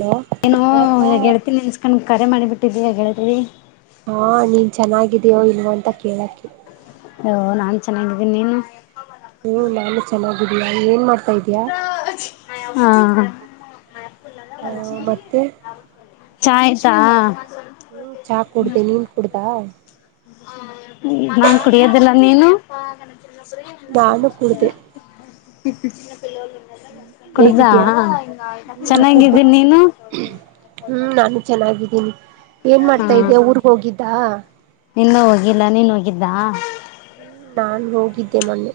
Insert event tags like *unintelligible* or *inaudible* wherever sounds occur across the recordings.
Hello ಏನು ಗೆಳ್ತಿನಿ ನೆನ್ಸ್ಕೊಂಡ್ ಕರೆ ಮಾಡಿಬಿಟ್ಟು ಗೆಳತಿ ಹಾ ನೀನ್ ಚೆನ್ನಾಗಿದೀಯೋ ಇಲ್ವ ಅಂತ ಕೇಳಕೆ ನಾನ್ ಚೆನ್ನಾಗಿದ್ದೀನಿ ನೀನು ಹ್ಮ್ ನಾನು ಚೆನ್ನಾಗಿದ್ದಿಲ್ಲ ಏನ್ ಮಾಡ್ತಿ ಹಾ ಹ್ಮ ಮತ್ತೆ *inaudible* ಚಾ ಆಯ್ತ ಹ್ಮ ಚಾ ಕುೂಡ್ದ ನೀನ್ ಕುಡ್ದಾ ಹ *inaudible* ನಾನ್ ಕುಡಿಯೋದಿಲ್ಲ ನೀನು *inaudible* ನಾನು *unintelligible* ಕುಡ್ದಾ ಹೇಗಿದಯ ಹ್ಮ್ ಕುಡ್ದ ಚೆನ್ನಾಗಿದ್ದೀನಿ ನೀನು ಹ್ಮ್ ನಾನು ಚೆನ್ನಾಗಿದ್ದೀನಿ ಏನ್ ಮಾಡ್ತಾ ಇದ್ಯಾ ಊರ್ ಹೋಗಿದ್ದ ನಿನ್ನ ಹೋಗಿಲ್ಲ ನೀನ್ ಹೋಗಿದ್ದ. ನಾನ್ ಹೋಗಿದ್ದೆ ಮೊನ್ನೆ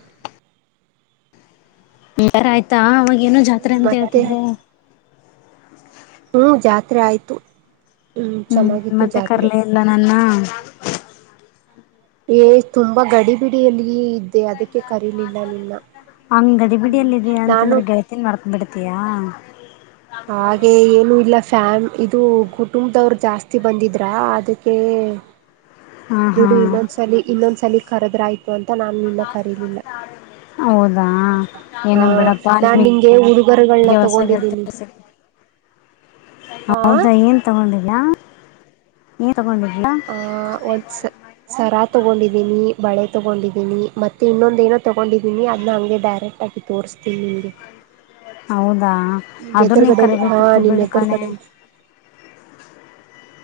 ಹ ಆಯ್ತಾ. ಏನೋ ಜಾತ್ರೆ ಹ್ಮ್ ಅಂತ ಮತ್ತೆ ಹೇಳ್ತಿದ್ದೆ. *unintelligible* ಹ್ಞೂ ಹ್ಮ್ ಜಾತ್ರೆ ಆಯಿತು. ಹ್ಮ್ ಚೆನ್ನಾಗಿತ್ತು ಮತ್ತೆ ಕರ್ಲೆ ಇಲ್ಲ ನನ್ನ. ಏ ತುಂಬಾ ಗಡಿಬಿಡಿ ಅಲ್ಲಿ ಹಂಗ ಗಡಿಬಿಡಿಯಲ್ಲಿದ ಅಂತಂದ್ರೆ ನಾನು ಗೆಳತನ್ ಮರ್ತ್ ಬಿಡ್. ತಿಯ ಹಾಗೆ ಏನು ಇಲ್ಲ. ಫ್ಯಾಮ್ ಇದು ಕುಟುಂಬದವರು ಜಾಸ್ತಿ ಬಂದಿದ್ರ ಅದಕ್ಕೆ. ಹಾ ಹಾ ಬಿಡಿ ಇನ್ನೊಂದ್ಸಲ ಇನ್ನೊಂದ್ಸಲ ಕರೆದೆ ದ್ರ್ ಆಯ್ತು ಅಂತ ನಾನ್ ನಿನ್ನ ಕರೀಲಿಲ್ಲ ಹೌದಾ ಏನ ಹಾ ಬಿಡಪ್ಪಾ ನಾನ್ ನಿಮ ನಿಂಗೆ ಉಡುಗೊರೆಗಳನ್ನ ಹೊಸ ಗೆಳತಿ ತಗೊಂಡಿದ್ದೀನಿ ಸಿಕ್ಕಿದರೆ ಹಾ ಹೌದಾ ಏನ್ ತಕೊಂಡಿದೀಯ ಏನ್ ತಗೊಂಡಿದ್ಯಾ ಆ ಒಂದ್ಸ ಸರಾ ತಗೊಂಡಿದೀನಿ ಬಳೆ. ತೊಗೊಂಡಿದ್ದೀನಿ ಮತ್ತೆ ಇನ್ನೊಂದು ಏನೋ ತೊಗೊಂಡಿದ್ದೀನಿ ಅದನ್ನ ಹಂಗೆ ಡೈರೆಕ್ಟ್ ಆಗಿ ತೋರಿಸ್ತೀನಿ ನಿಮಗೆ. ಹೌದ ಆದ್ರ ನೀ ಹಾ ಕರಬೇಕಿತ್ತು ನಿನ್ ಬಿಡ್ಕಣೆ. ಎದುರುಗಡೆನೆ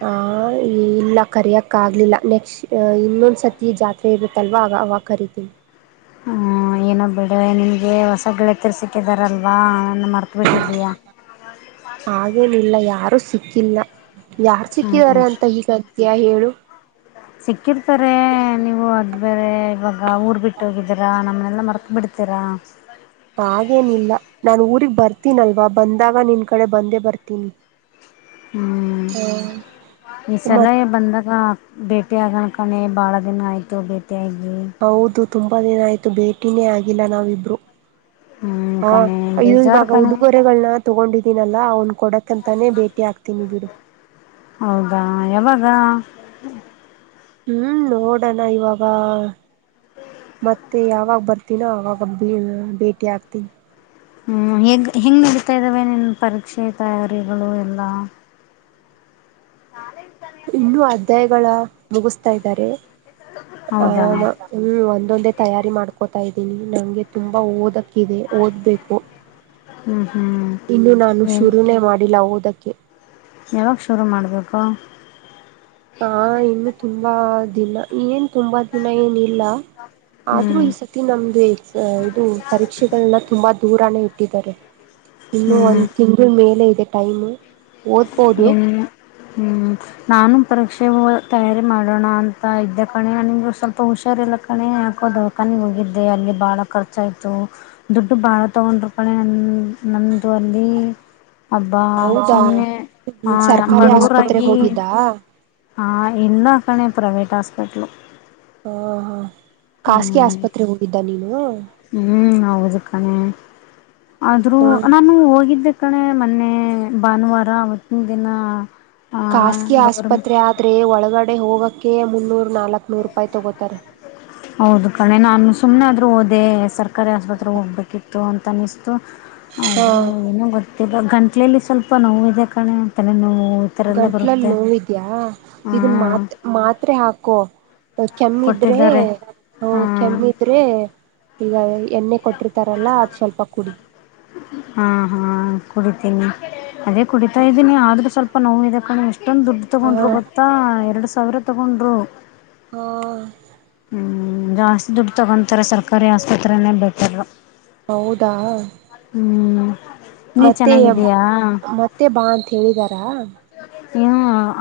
ಆ ಇಲ್ಲ ಕರೆಯೋಕ್ಕ ಆಗ್ಲಿಲ್ಲ ನೆಕ್ಟ್ ಇನ್ನೊಂದ್ಸರ್ತಿ ಜಾತ್ರೆ ಇರುತ್ತಲ್ವಾ ಆಗ ಅವಾಗ ಕರಿತೀನಿ. ಹ್ಮ ಏನೋ ಬಿಡು ನಿನ್ಗೆ ಹೊಸ ೆತ್ತರ್ ಸಿಕ್ಕಿದಾರಲ್ವಾ. ನನ್ನ ಮರ್ತ್ ಬಿಟ್ಟಿದೀಯಾ ಹಾಗೇನಿಲ್ಲ ಯಾರು. ಸಿಕ್ಕಿಲ್ಲ. ಯಾರ್ು ಹ್ಮ್ ಸಿಕ್ಕಿದಿದ್ದಾರೆ ಅಂತ ಹೀಗಾದ. ಸತ್ಯ ಎಳು ಸಿಕ್ಕಿರ್ತಾರೆ ನೀವು ಅದ ಬೇರೆ ಇವಾಗ ಊರ್ ಬಿಟ್ಟುೋಗಿದ್ದೀರಾ ನಮ್. ನಲ್ಲ ಮರತು ಬಿಡ್ತರಾ. ಹಾಗೇನಿಲ್ಲ ನಾನು ಊರಿಗೆ ಬರ್ತೀನಲ್ವಾ ಬಂದಾಗ ನಿನ್ ಕಡೆ ಬಂದೇ ಬರ್ತೀನಿ. ಹ್ಮ್ ಈ ಸಲ ಮತ್ ಬಂದಾಗ. ಭೇಟಿ ಆಗಣಕಣೆ ಬಹಳ ದಿನ ಆಯ್ತು ಬೇಟಿ. ತ್ಯಾಗಿ. ತುಂಬ ದಿನ ಆಯಿತು ಭೇಟಿಯೇ ಆಗಿಲ್ಲ ನಾವಿಬ್ಬರು. ಹ್ಮ್ ಹಾ ಕಣೆ ಇದು ಬೇಜಾರು ಇವಾಗ ಕಣೆ ಉಡುಗೊರೆಗಳನ್ನ. ತೊಗೊಂಡಿದೀನಲ್ಲ ಅವ್ನು ಕೊಡಕಂತಾನೇ ಭೇಟಿ ಹಾತೀನಿ ಬಿಡು ಹೌದಾ ಯಾವಾಗ ಹ್ಮ್ ನೋಡೋಣ ಇವಾಗ ಮತ್ತೆ ಯಾವಾಗ ಬರ್ತೀನೋ ಅವಾಗ ಭೇಟಿ ಆಕ್ತೀನಿ ಹ್ಮ್ ಹೆೇಗ್ ಹೆಂಗ್ ನಡೀತಾ ಇದ್ದಾವೆ ನೀನ್ ಪರೀಕ್ಷೆ ತಯಾರಿಗಳು ಎಲ್ಲಾ ನಾಾಳೆ ಇನ್ನುೂ ಅಧ್ಯಾಯಗಳ ಮುಗಿಸ್ತಾ ಇದ್ದಾರೆ ಆ ಹೌದಾ ಹ್ಮ್ ಒ ಒಂದೊಂದೇ ತಯಾರಿ ಮಾಡ್ಕೋತಾ ಇದ್ದೀನಿ ನಂಗೆ ತುಂಬಾ ಓದಕ್ಕೆ ಓದ್ಬೇಕು ಹ್ಮ್ ಹ್ಮ್ ಇನ್ನು ನಾನು ಏನ್ ಶುರುನೇ ಮಾಡಿಲ್ಲ ಓದ ತ್ತಕ್ಕೆ ಯಾವಾಗ ಶುರು ಮಾಡ್ಬೇಕು ಹಾ ಇನ್ನು ತುಂಬ ತು಼ಂಬ ದಿನ ಏನ್ ತುಂಬಾ ದಿನ ಏನಿಲ್ಲ ಆದ್ರೂ ಹ್ಮ್ ಈ ಸತಿ ನಮ್ದು ಇದು ಪರೀಕ್ಷೆಗಳೆಲ್ಲ ತುಂಬಾ ದೂರಾನೇ ಇ ಇದ್ದರೆ ಇನ್ನು ಹ್ಮ್ ಒಂದ್ ತಿಂಗಳು ಮೇಲೆ ಇದೆ ಟೈಮ ಓದ್ಬೋದು ಏನ್ ಹ್ಮ್ ನಾನು ಪರೀಕ್ಷೆ ತಯಾರಿ ಮಾಡೋಣ ಅಂತ ಇದ್ದ ಕಣೆ ನಿಮು ಸ್ವಲ್ಪ ಹುಷಾರಲ್ಲ ಕಣೆ ಯಾಕೋ ದಖಾನಿಗೆ ಹೋಗಿದ್ದೆ ಅಲ್ಲಿ ಬಾಳ ಖರ್ಚ ಆಯ್ತು ದುಡ್ಡು ಬಾಳ ತಗೊಂಡರು ಕಣೆ ನ ನಮ್ದು ಅಲ್ಲಿ ಅಬ್ಬಾ ಸುಮ್ನೆ ಹ್ಮ ಸರ್ಕಾರಿ ಆಸ್ಪತ್ರೆ ಹೋಗಿದ್ದಾ ಹಾ ಇನ್ನ ಆಕಣೇ ಪ್ರೈವೇಟ್ ಹಾಸ್ಪಿಟಲ್ ಹ ಹಾ ಖಾಸಗಿ ಆಸ್ಪತ್ರೆ ಹೋಗಿದ್ದ ನೀನು ಹ್ಮ್ ಹೌದು ಕಣೆ ಆದ್ರೂ ಹ್ಮ್ ನಾನು ಹೋಗಿದ್ದ ಅ ಕಡೆ ಮೊನ್ನೆ ಭಾನುವಾರ ಅವತ್ತಿನ ದಿನ ಆ ಖಾಸಗಿ ಗೌರ್ಮೆಂಟ್ ಆಸ್ಪತ್ರೆ ಆದ್ರೆ ಒಳಗಡೆ ಕಡೆ ಹೋಗೋಕ್ಕೆ ಮುನ್ನೂರು ನಾಲ್ಕು ನೂರು ರೂಪಾಯಿ ತೊಗೋತಾರೆ ಹೌದು ಕಣೆ ನಾನು ಸುಮ್ಮನೆ ಆದ್ರೂ ಓದೆ ಸರ್ ಸರ್ಕಾರಿ ಹೋಗ್ಬೇಕಿತ್ತು ತನಿಸ ಹಾ ಆದರೂ ಏನೋ ಗೊತ್ತ ಇವಾಗ ಗಂಟ್ಲಲ್ಲಿ ಸ್ವಲ್ಪ ನೋವು ಇದೆ ಕಣೆ ತಲೆ ನೋವು ಗಂಟ್ಲಲ್ಲಿ ನೋವಿದ್ಯಾ ಹಾ ಇದನ್ ಮಾತ್ ಮಾತ್ರೆ ಹಾಕೋ ಕೆಮ್ಮಿದ್ರೆ ಕೊಟ್ಟಿದ್ದಾರೆ ಹ ಹಾ ಕೆಮ್ಮಿದ್ರೆ ಇ ಎಣ್ಣೆ ಕೊಟ್ಟಿರ್ತಾರಲ್ಲ ಅದು ಸ್ವಲ್ಪ ಕುಡಿ ಹಾ ಹಾ ಕುಡಿತೀನಿ ಅದೇ ಕುಡಿತಾ ಇದೀನಿ ಆದ್ರೂ ಸ್ವಲ್ಪ ನೋವು ಇದೆ ಹ ದುಡ್ಡು ಹ ತೊಗೊಂಡ್ರು ಗೊತ್ತಾ ಎರಡು ಸವಿರ ತಗೊಂಡರು ಹ್ಮ ಹ್ಮ್ ಜಾಸ್ತಿ ದುಡ್ಡು ತಗೊಂತಾರೆ ಸರ್ಕಾರಿ ಆಸ್ಪತ್ರನೇ ಬೆಟರ್ ಹೌದಾ ಹ್ಮ್ ನೀ ಮತ್ತೆ ಚೆನ್ನಾಗಿದ್ದೀಯಾ ಮತ್ತೆ ಬಾ ಅಂತ ಹೇಳಿದಾರಾ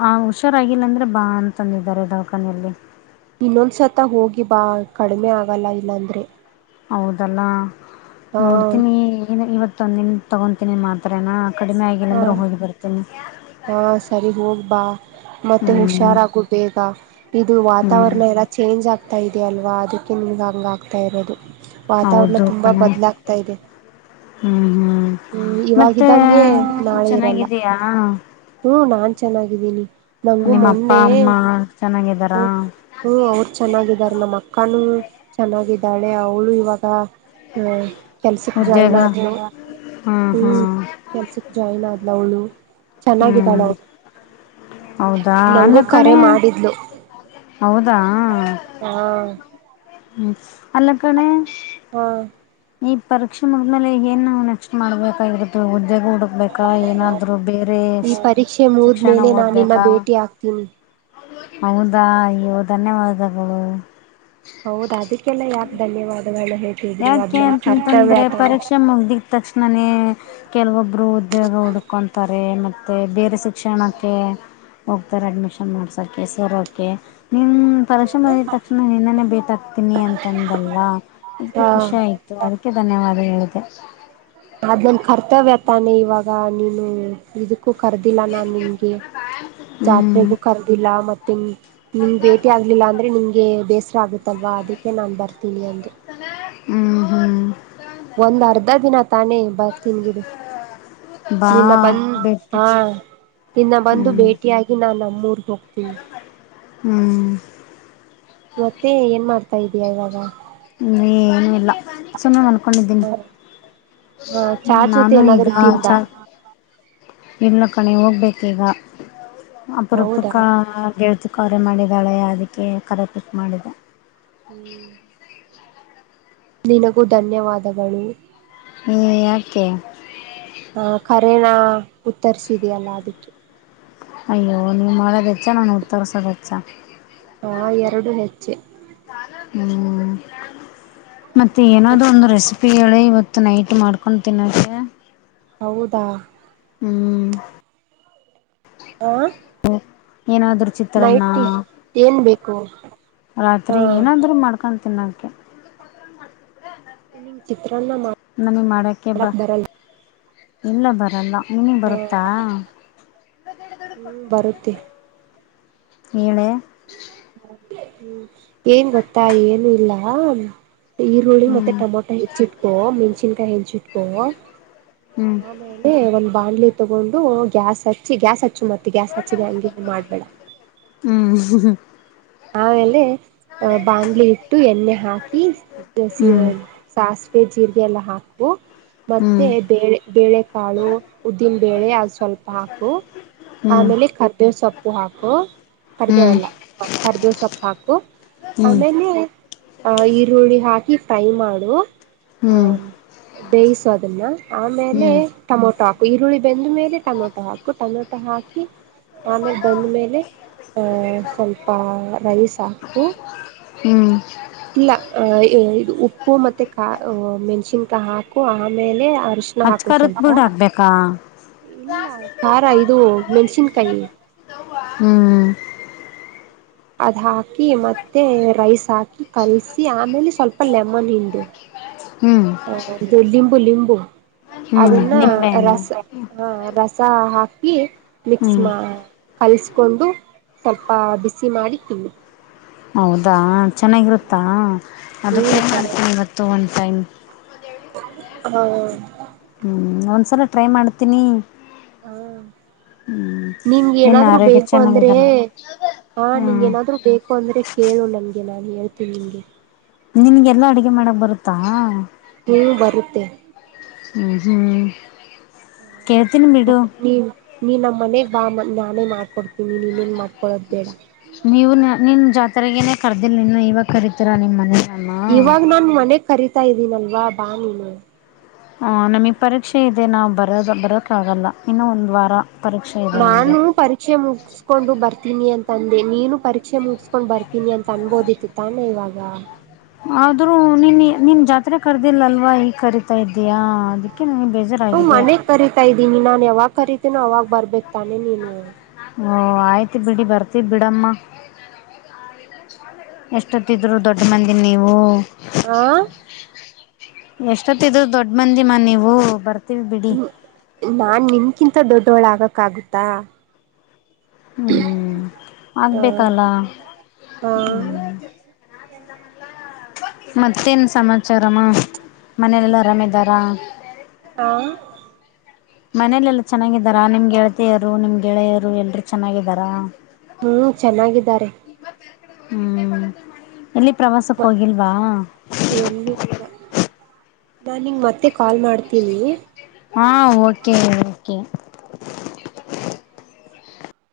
ಆ ಹುಷಾರಾಗಿಲ್ಲ ಅಂದ್ರೆ ಬಾ ಅಂತಂತಂದಿದ್ದಾರೆ ದವಾಖಾನೆಯಲ್ಲಿ ಇನ್ನೊಂದ್ಸತ ಹೋಗಿ ಬಾ ಕಡಿಮೆ ಆಗಲ್ಲ ಇಲ್ಲಾಂದ್ರೆ ಹೌದಲ್ಲಾ ಹಾ ನೋಡ್ತೀನಿ ಏ ಇವತ್ತು ತಂದಿನ ತಗೊತೀನಿ ಮಾತ್ರನಾ ಕಡಿಮೆ ಆಗಿಲ್ಲ ಹಾ ಅಂದ್ರೆ ಹೋಗಿ ಬರ್ತೇನಿ ಹಾ ಸರಿ ಹೋಗ್ಬಾ ಮತ್ತೆ ಹ್ಮ್ ಹುಷಾರಾಗು ಬೇಗ ಇದು ಹ್ಮ್ ವಾತಾವರಣ ಎಲ್ಲಾ ಚೇಂಜ್ ಆಗ್ತ ಇದೆ ಅಲ್ವಾ ಅದಕ್ಕೆ ನಿಮ್ಗೆ ಹಂಗ ಆಗ್ತಾ ಇರೋದು ವಾತಾವರಣ ಹೌದು ತುಂಬಾ ಕಣೆ ಬದ್ಲಾಗತಾ ಇದೆ ಹ್ಮ್ ಹ್ಮ್ ಹ್ಮ್ ಮತ್ತೆ ಇವಾಗಿದ್ದಂಗೆ ನೀ ನಾಳೆ ಇರಲ್ಲ ಚೆನ್ನಾಗಿದೀಯಾ ಹ್ಮ ನಾನ್ ಚೆನ್ನಾಗಿದ್ದೀನಿ ನಂಗು ನಿಮ್ಮ ಅಪ್ಪ ಮೊನ್ನೆ ಅಮ್ಮ ಚೆನ್ನಾಗಿದ್ದಾರಾ ಹ್ಮ ಅವರು ಚೆನ್ನಾಗಿದರ ನಮ್ಮ ಅಕ್ಕಾನೂ ಚೆನ್ನಾಗಿದ್ದಾಳೆ ಅವಳು ಇವಾಗ ಅಹ್ ಕೆಲ್ಸಕ್ ಜಾಯ್ನ್ ಉದ್ಯೋಗ ಆದನು ಹ್ಮ್ ಕೆಲ್ಸಿಕ ಜಾಯಲ್ಲ ಮದಲಳು ಅವ್ಳು ಚೆನ್ನಾಗಿದ್ದಾಳ ಹ್ಮ್ ಅವರು ಹೌದಾ ಅಲ್ಲ ನಂಗೂ ಕರೆ ಕಣೆ ಮಾಡಿದ್ಲು ಹೌದಾ ಹಾ ಹ್ಮ್ ಅಲ್ಲ ಗಣೇಶ್ ಹಾ ಈ ಪರೀಕ್ಷೆ ಮುದ್ಮೇಲೆ ಏನು ನೆಕ್ಸ್ಟ್ ಮಾಡ್ಬೇಕಾಗಿರುತ್ ಜಗ ಹುಡುಕ್ಬೇಕ ಏನಾದ್ರು ಬೇರೆ ಈ ಪರೀಕ್ಷೆ ಶಿಕ್ಷಣ ಮುಗಿದ್ಮೇಲೆ ನಾನಿನ್ನ ಓದ್ಬೇಕಾ ಭೇಟಿ ಆಗ್ತೀನಿ ಹೌದಾ ಅಯ್ಯೋ ಧನ್ಯವಾದಗಳು ಹೌದ ಅದಕ್ಕೆಲ್ಲಾ ಯಾಕೆ ಧನ್ಯವಾದಗಳು ಯಾಕೆ ಅಂತಂತಂದ್ರೆ ಪರೀಕ್ಷೆ ಮುಗ್ದಿದ ತಕ್ಷಣನೇ ಕೆಲವೊಬ್ರು ಉದ್ಯೋಗ ಹುಡ್ಕೊಂತಾರೆ ಮತ್ತೆ ಬೇರೆಸ ಶಿಕ್ಷಣಕ್ಕೆ ಹೋಗ್ತಾರೆ ಅಡ್ಮಿಷನ್ ಮಾಡ್ಸೋಕೆ ಸರ್ ಕೆ ನಿನ್ ಪರಿಶ್ರಮರಿದ ತಕ್ಷಣ ನಿನ್ನನೆ ಬೇಟ್ ಹಾಕ್ತೀನಿ ಅಂತಂದಲ್ವಾ ಅದಕ್ಕೆ ಹಾ ಖುಷಿ ಆಯ್ತು ಅದಕ್ಕೆ ಧನ್ಯವಾದ *unintelligible* ಆಗ ನೀನು ಇದ ಕರಿದಿಲ್ಲ ನಾನ್ ನಿಗೆ ಹ್ಞೂ ಜಾತ್ರೆಗೂ ಕರ್ದಿಲ್ಲ ಮತ್ತೆ ನಿಮ ಭೇಟಿ ಆಗ್ಲಿಲ್ಲ ಅಂದ್ರೆ ನಿಂಗೆ ಬೇಸ ಷ್ಟ ಆಗುತ್ತಲ್ವಾ ಅದಕ್ಕೆ ನಂಬರ್ ತಿಳಿಯಂತೆ ಹ್ಮ್ ಹ್ಮ್ ಒಂದ್ ಅರ್ಧ ದಿನ ತಾನೇ ಬರ್ತೀನ್ ಬಿಡು ಬಾ ನಿನ್ನ ಬಂದ ಬಿಟ್ಟು ಹಾ ನಿನ್ನ ಬಂದು ಹ್ಞೂ ಭೇಟಿಯಾಗಿ ನಾ ನಮ್ಮೂರ್ಗ ಹೋಗ್ತೀನಿ ಹ್ಮ್ ಮತ್ತೆ ಏನ್ ಮಾಡ್ ಆತ ಇದೆಯಾ ಇವಾಗ? ಏನು ಇಲ್ಲ ಸುಮ್ಮನೆ ಮನ್ಕೊಂಡಿದ್ದೀನಿ, ಹ ಚಾ ಜೊತೆ ನಾನು ಈಗ ಏನಾದ್ರು ತಿಂದ ಚಾ ಇಲ್ಲ ಕಣೆ ಹೋಗ್ಬೇಕೀಗ. ಹೌದಾ ಅಪರೂಪಕ್ಕ ಗೆಳ್ ಕರೆ ಮಾಡಿದ್ದಾಳೆ ಅದಕ್ಕೆ ಕರೆ ಪಿಕ್ ಮಾಡಿದೆ. *unintelligible* ನಿನಗೂ ಧನ್ಯವಾದಗಳು‌. ಅಗ ಯಾಕೆ? ಹ ಕರೆೇನ ಉತ್ತರಿಸಿದೆಯಲ್ಲ ಅದಕ್ಕೆ. ಅಯ್ಯೋ ನೀವು ಮಾಡೋದೆಚ್ಚ ನನ್ ಉತ್ತರ್ಸೋದೆಚ್ಚ. ಹ ಎರಡು ಹೆಚ್ಚೆ. ಹ್ಮ ಮತ್ತು ಏನಾದದೂ ಒಂದು ರೆಸಿ ಪ್ಪಿ ಹೇಳೆ, ಇವತ್ತು ನೈಟ್ ಮಾಡ್ಕೊಂಡ್ ತಿನ್ನೋಕೆ. ಹೌದಾ ಹ್ಮ್ ಹ ಏನಾದ್ರುೂ ಚಿತ್ರಾನ್ನ ನೈಟ್ ಏನ್ ಬೇಕು ಹಾ ರಾತ್ರಿ ಏನಾದ್ರರು ಮಾಡ್ಕ. ತಿನ್ನಕ ನಿಂ ಚಿತ್ತ ನಾನ ಮಾಡಕ ಬಾ ಇಲ್ಲ ಬರಲ್ಲ. ನಿನಿಗೆ ಬರುತ್ತಾ? ಹ್ಮ್ ಬರುತ್ತೆ ಹೇಳೇ ಹ್ಮ ಏನ್ ಗೊತ್ತಾ ಏನು ಇಲ್ಲ ಈರುಳ್ಳಿತ್ತೆ, ಹ್ಮ್ ಟಮೊಟೊ ಹೆಚ್ಚಿಟ್ಕೋ, ಮೆಣಸನ್ಕಾಯಿ ಹೆು ಇಟ್ಕೋ ಹ್ಮ್ ಆಮೇಲೆ ಒಂದು ಬಾಣಲಿ ತಗೊಂಡು ಗ್ಯಾಸ್ ಹಚ್ಚಿ ಗ್ಯಾಸ್ ಹಚ್ಚಿ ಮಾಡ ಹ್ಮ್ ಆಮೇಲೆ ಬಾಣ್ಲಿ ಇಟ್ಟು ಎಣ್ಣೆ ಹಾಕಿ ಹ್ಮ್ ಸಸ್ ಜೀರಿಗೆ ಎಲ್ಲ ಹಾಕು ಮತ್ತೆ ಹ್ಮ್ ಬೇರೆ ಬೇಳೆಕಾಳು ಉದ್ದಿನ ಬೇಳೆ ಅದು ಸ್ವಲ್ಪ ಹಾಕು ಹ್ಮ್ ಹ್ಮ್ ಆಮೇಲೆ ಕರ್ಬೇವ ಸೊಪ್ಪು ಹಾಕು ಕರ್ಬೇವ್ ಹ್ಮ್ ಅಲ್ಲ ಕರ್ಬೇವ ಸೊಪ್ಪು ಹಾಕು ಆಮೇಲೆ ಅ ಈರುಳ್ಳಿ ಹಾಕಿ ಫ್ರೈ ಮಾಡು ಹ್ಮ್ ಹ್ಮ ಬೇಯಿಸು ಅದನ್ನ ಲೆ ಹ್ಮ್ ಟೊಮೊಟೊ ಈರುಳ್ಳಿ ಬೆಂದ್ ಮೇಲೆ ಟೊಮೊಟೊ ಹಾಕು ಟೊಮೆಟೊ ಹಾಕಿ ಆಮೇ ಬಂದ್ಮೇಲೆ ಹ ಸ್ವಲ್ಪ ರೈಸ್ ಹಾಕು ಹ್ಮ್ ಇಲ್ಲ ಅ ಇ ಇದು ಉಪ್ಪು ಮತ್ತೆ ಕಾ ಮೆಣ್ಸಿನ್ಕಾಯಿ ಹಾಕು ಆಮೇಲೆ ಅರಶಣ ಹಾಕು ಅಚ್ಕರತ್ ಸ್ವಲ್ಪ ಬಿಡ್ ಹಾಕ್ಬೇಕಾ ಇಲ್ಲ ಖಾರ ಇದು ಮೆಣಸಿನ್ಕಾಯಿ ಹ್ಮ್ ಅದ್ ಹಾಕಿ ಮತ್ತೆ ರೈಸ್ ಹಾಕಿ ಕಲಸಿ ಆಮೇಲೆ ಸ್ವಲ್ಪ ಲೆಮನ್ ಹಿಂಡು ಹ್ಮ್ ಹ ಇದು ಲಿಂಬು ಲಿಂಬು ಹ್ಮ್ ಅದನ್ನ ನಿಂಬೆಹಣ್ಣು ರಸ ಹಾ ರಸ ಹಾಕ್ ಈ ಮಿಕ್ಸ್ ಹ್ಮ್ ಮಾ ಕಲ್ಸ್ ಕೊಂಡು ಸ್ವಲ್ಪ ಬಿಸಿ ಮಾಡಿ ತಿನ್ನಿ ಹೌದಾ ಚೆನ್ನಾಗಿರುತ್ತಾ ಅದಕ್ಕೆ ಹ್ಮ್ ಏನ್ ಮಾಡ್ತೀನಿ ಇವತ್ತು ಒನ್ ಟೈಮ್ ಹ್ಮ *inaudible* ಹ್ಮ್ ಒಂದ್ಸಲ ಟ್ರೈ ಮಾಡ್ತೀನಿ ಹಾ ಹ್ಮ್ ನಿಮ್ಗೆ ನಿನ್ನ ಏನಾದ್ರು ಆರೋಗ್ಯ ಬೇಕು ಅಂದ್ರೆ ಚೆನ್ನಾಗಿದಲ್ವಾ ಹ ನಿಂಗ್ ಹ್ಮ್ ಏನಾದ್ರು ಬೇಕು ಅಂದ್ರೆ ಕೇಳು ನನ್ಗೆ ನಾನು ಹೇಳ್ತೀನ್ ನಿಮಗೆ ನಿನ್ಗೆಲ್ಲಾ ಅಡುಗೆ ಮಾಡಕ್ ಬರುತ್ತಾ- ಹು ಬರುತ್ತೆ ಜ *unintelligible* ಹ ಮ ನೀ ನೀ ನಮ್ಮ ಮನೆ *unintelligible* ಬಾ ನ ನಾನೇ ಮಾಡ್ಕೊಡ್ತೀನಿ ನೀನೇನ್ ಮಾಡ್ಕೊಳೋದು ಬೇಡ ನೀವು ನ ನಿನ್ ಜ ರಗೇ ಕರ್ದಿಲ್ ಇನ್ನ ಇವಾಗ ಕರಿತೀರಾ ನಿಮ್ ಮನೆಗೆ ಇವಾಗ ನಾನ್ ಮನೆಕ್ ಕರಿತಾ ಇದ್ದೀನಲ್ವಾ ಬಾ ನೀನು ಹ ನಮಗ್ ಪರೀಕ್ಷೆ ಇದೆ ನಾವು ಬರದ ಬರೋಕ್ಕಾಗಲ್ಲ ಇನ್ನು ಒಂದ್ ವಾರ ಪರೀಕ್ಷೆ ಇದೆ ನಮಗೆ ನಾನು ಪರೀಕ್ಷೆ ಮುಗಸ್ಕೊಂಡು ಬರ್ತೀನಿ ಅಂತ್ ಅಂದೆ ನೀನು ಪರೀಕ್ಷೆ ಮುಗಸ್ಕೊಂಡು ಬರ್ತೀನಿ ಅಂತ ಅನ್ಬೋದಿತ್ತು ತಾನೇ ಇವಾಗ ಆದ್ರೂ ನಿನಿ ನಿನ್ ಜತ್ ಮೊದಲೇ ಕರೆದಿಲ್ಲ ಅಲ್ವಾ ಈ ಕ *unintelligible* ಇದಯಾ ಅದಕ್ಕೆ ನನಗೆ ಹ ಬೇಜಾರಾಗಿದೆ ಮನೆಗ್ ಕರೀತಾ ಇದ್ದೀನಿ ನಾನ್ ಯಾವಾಗ ಕರೀತೀನೋ ಅವಾಗ್ ಬರ್ಬೇಕು ತಾನೇ ನೀನು ಓ ಆಯ್ತು ಬಿಡಿ ಬರ್ತ ಬಿಡಮ್ಮ ಎಷ್ಟೊತ್ತಿದ್ರು ದೊಡ್ಡ ಮಂದಿ ನೀವು ಹಾ ಎಷ್ಟತ್ತ ಇದ್ ದೊಡ್ಡ ಮಂದಿ ಮಾ ನೀವು ಬರ್ತ ಹ್ಮ ನಾನ್ ನಿನ್ ಕ್ಕಿಂತ ದೊಡ್ಡೋಳಾಗಕ್ಕಾಗುತ್ತಾ ಹ್ಮ್ ಆಗ್ಬೇಕಲ್ಲ ಹಾ ಹ್ಮ್ ಮತ್ತೇನ್ ಸಮಾಚಾರಮ್ಮ ಮನೇಲೆಲ್ಲ ಆರಾಮಿದಾರಾ ಹಾ ಮನಲೆಲ್ಲ ಚೆನ್ನಾಗಿದ್ದಾರಾ ನಿಮ್ ಗೆಳತಿಯರು ನಿಮ್ ಗೆಳೆಯರು ಎಲ್ರುೂ ಚೆನ್ನಾಗಿದ್ದಾರಾ ಹ್ಮ್ ಚೆನ್ನಾಗಿದ್ದಾರೆ ಹ್ಮ್ ಎಲ್ಲಿ ಪ್ರವಾಸಕ್ಕೆ ಹೋಗಿಲ್ವಾ ಎಲ್ಲಿ ಇಲ್ಲ ನಾನ್ ನಿಂಗ ಮತ್ತೆ ಕಾಲ್ ಮಾಡ್ತಿ ತಿಲ್ಲಿೇ ಹಾ ಓಕೆ ೆ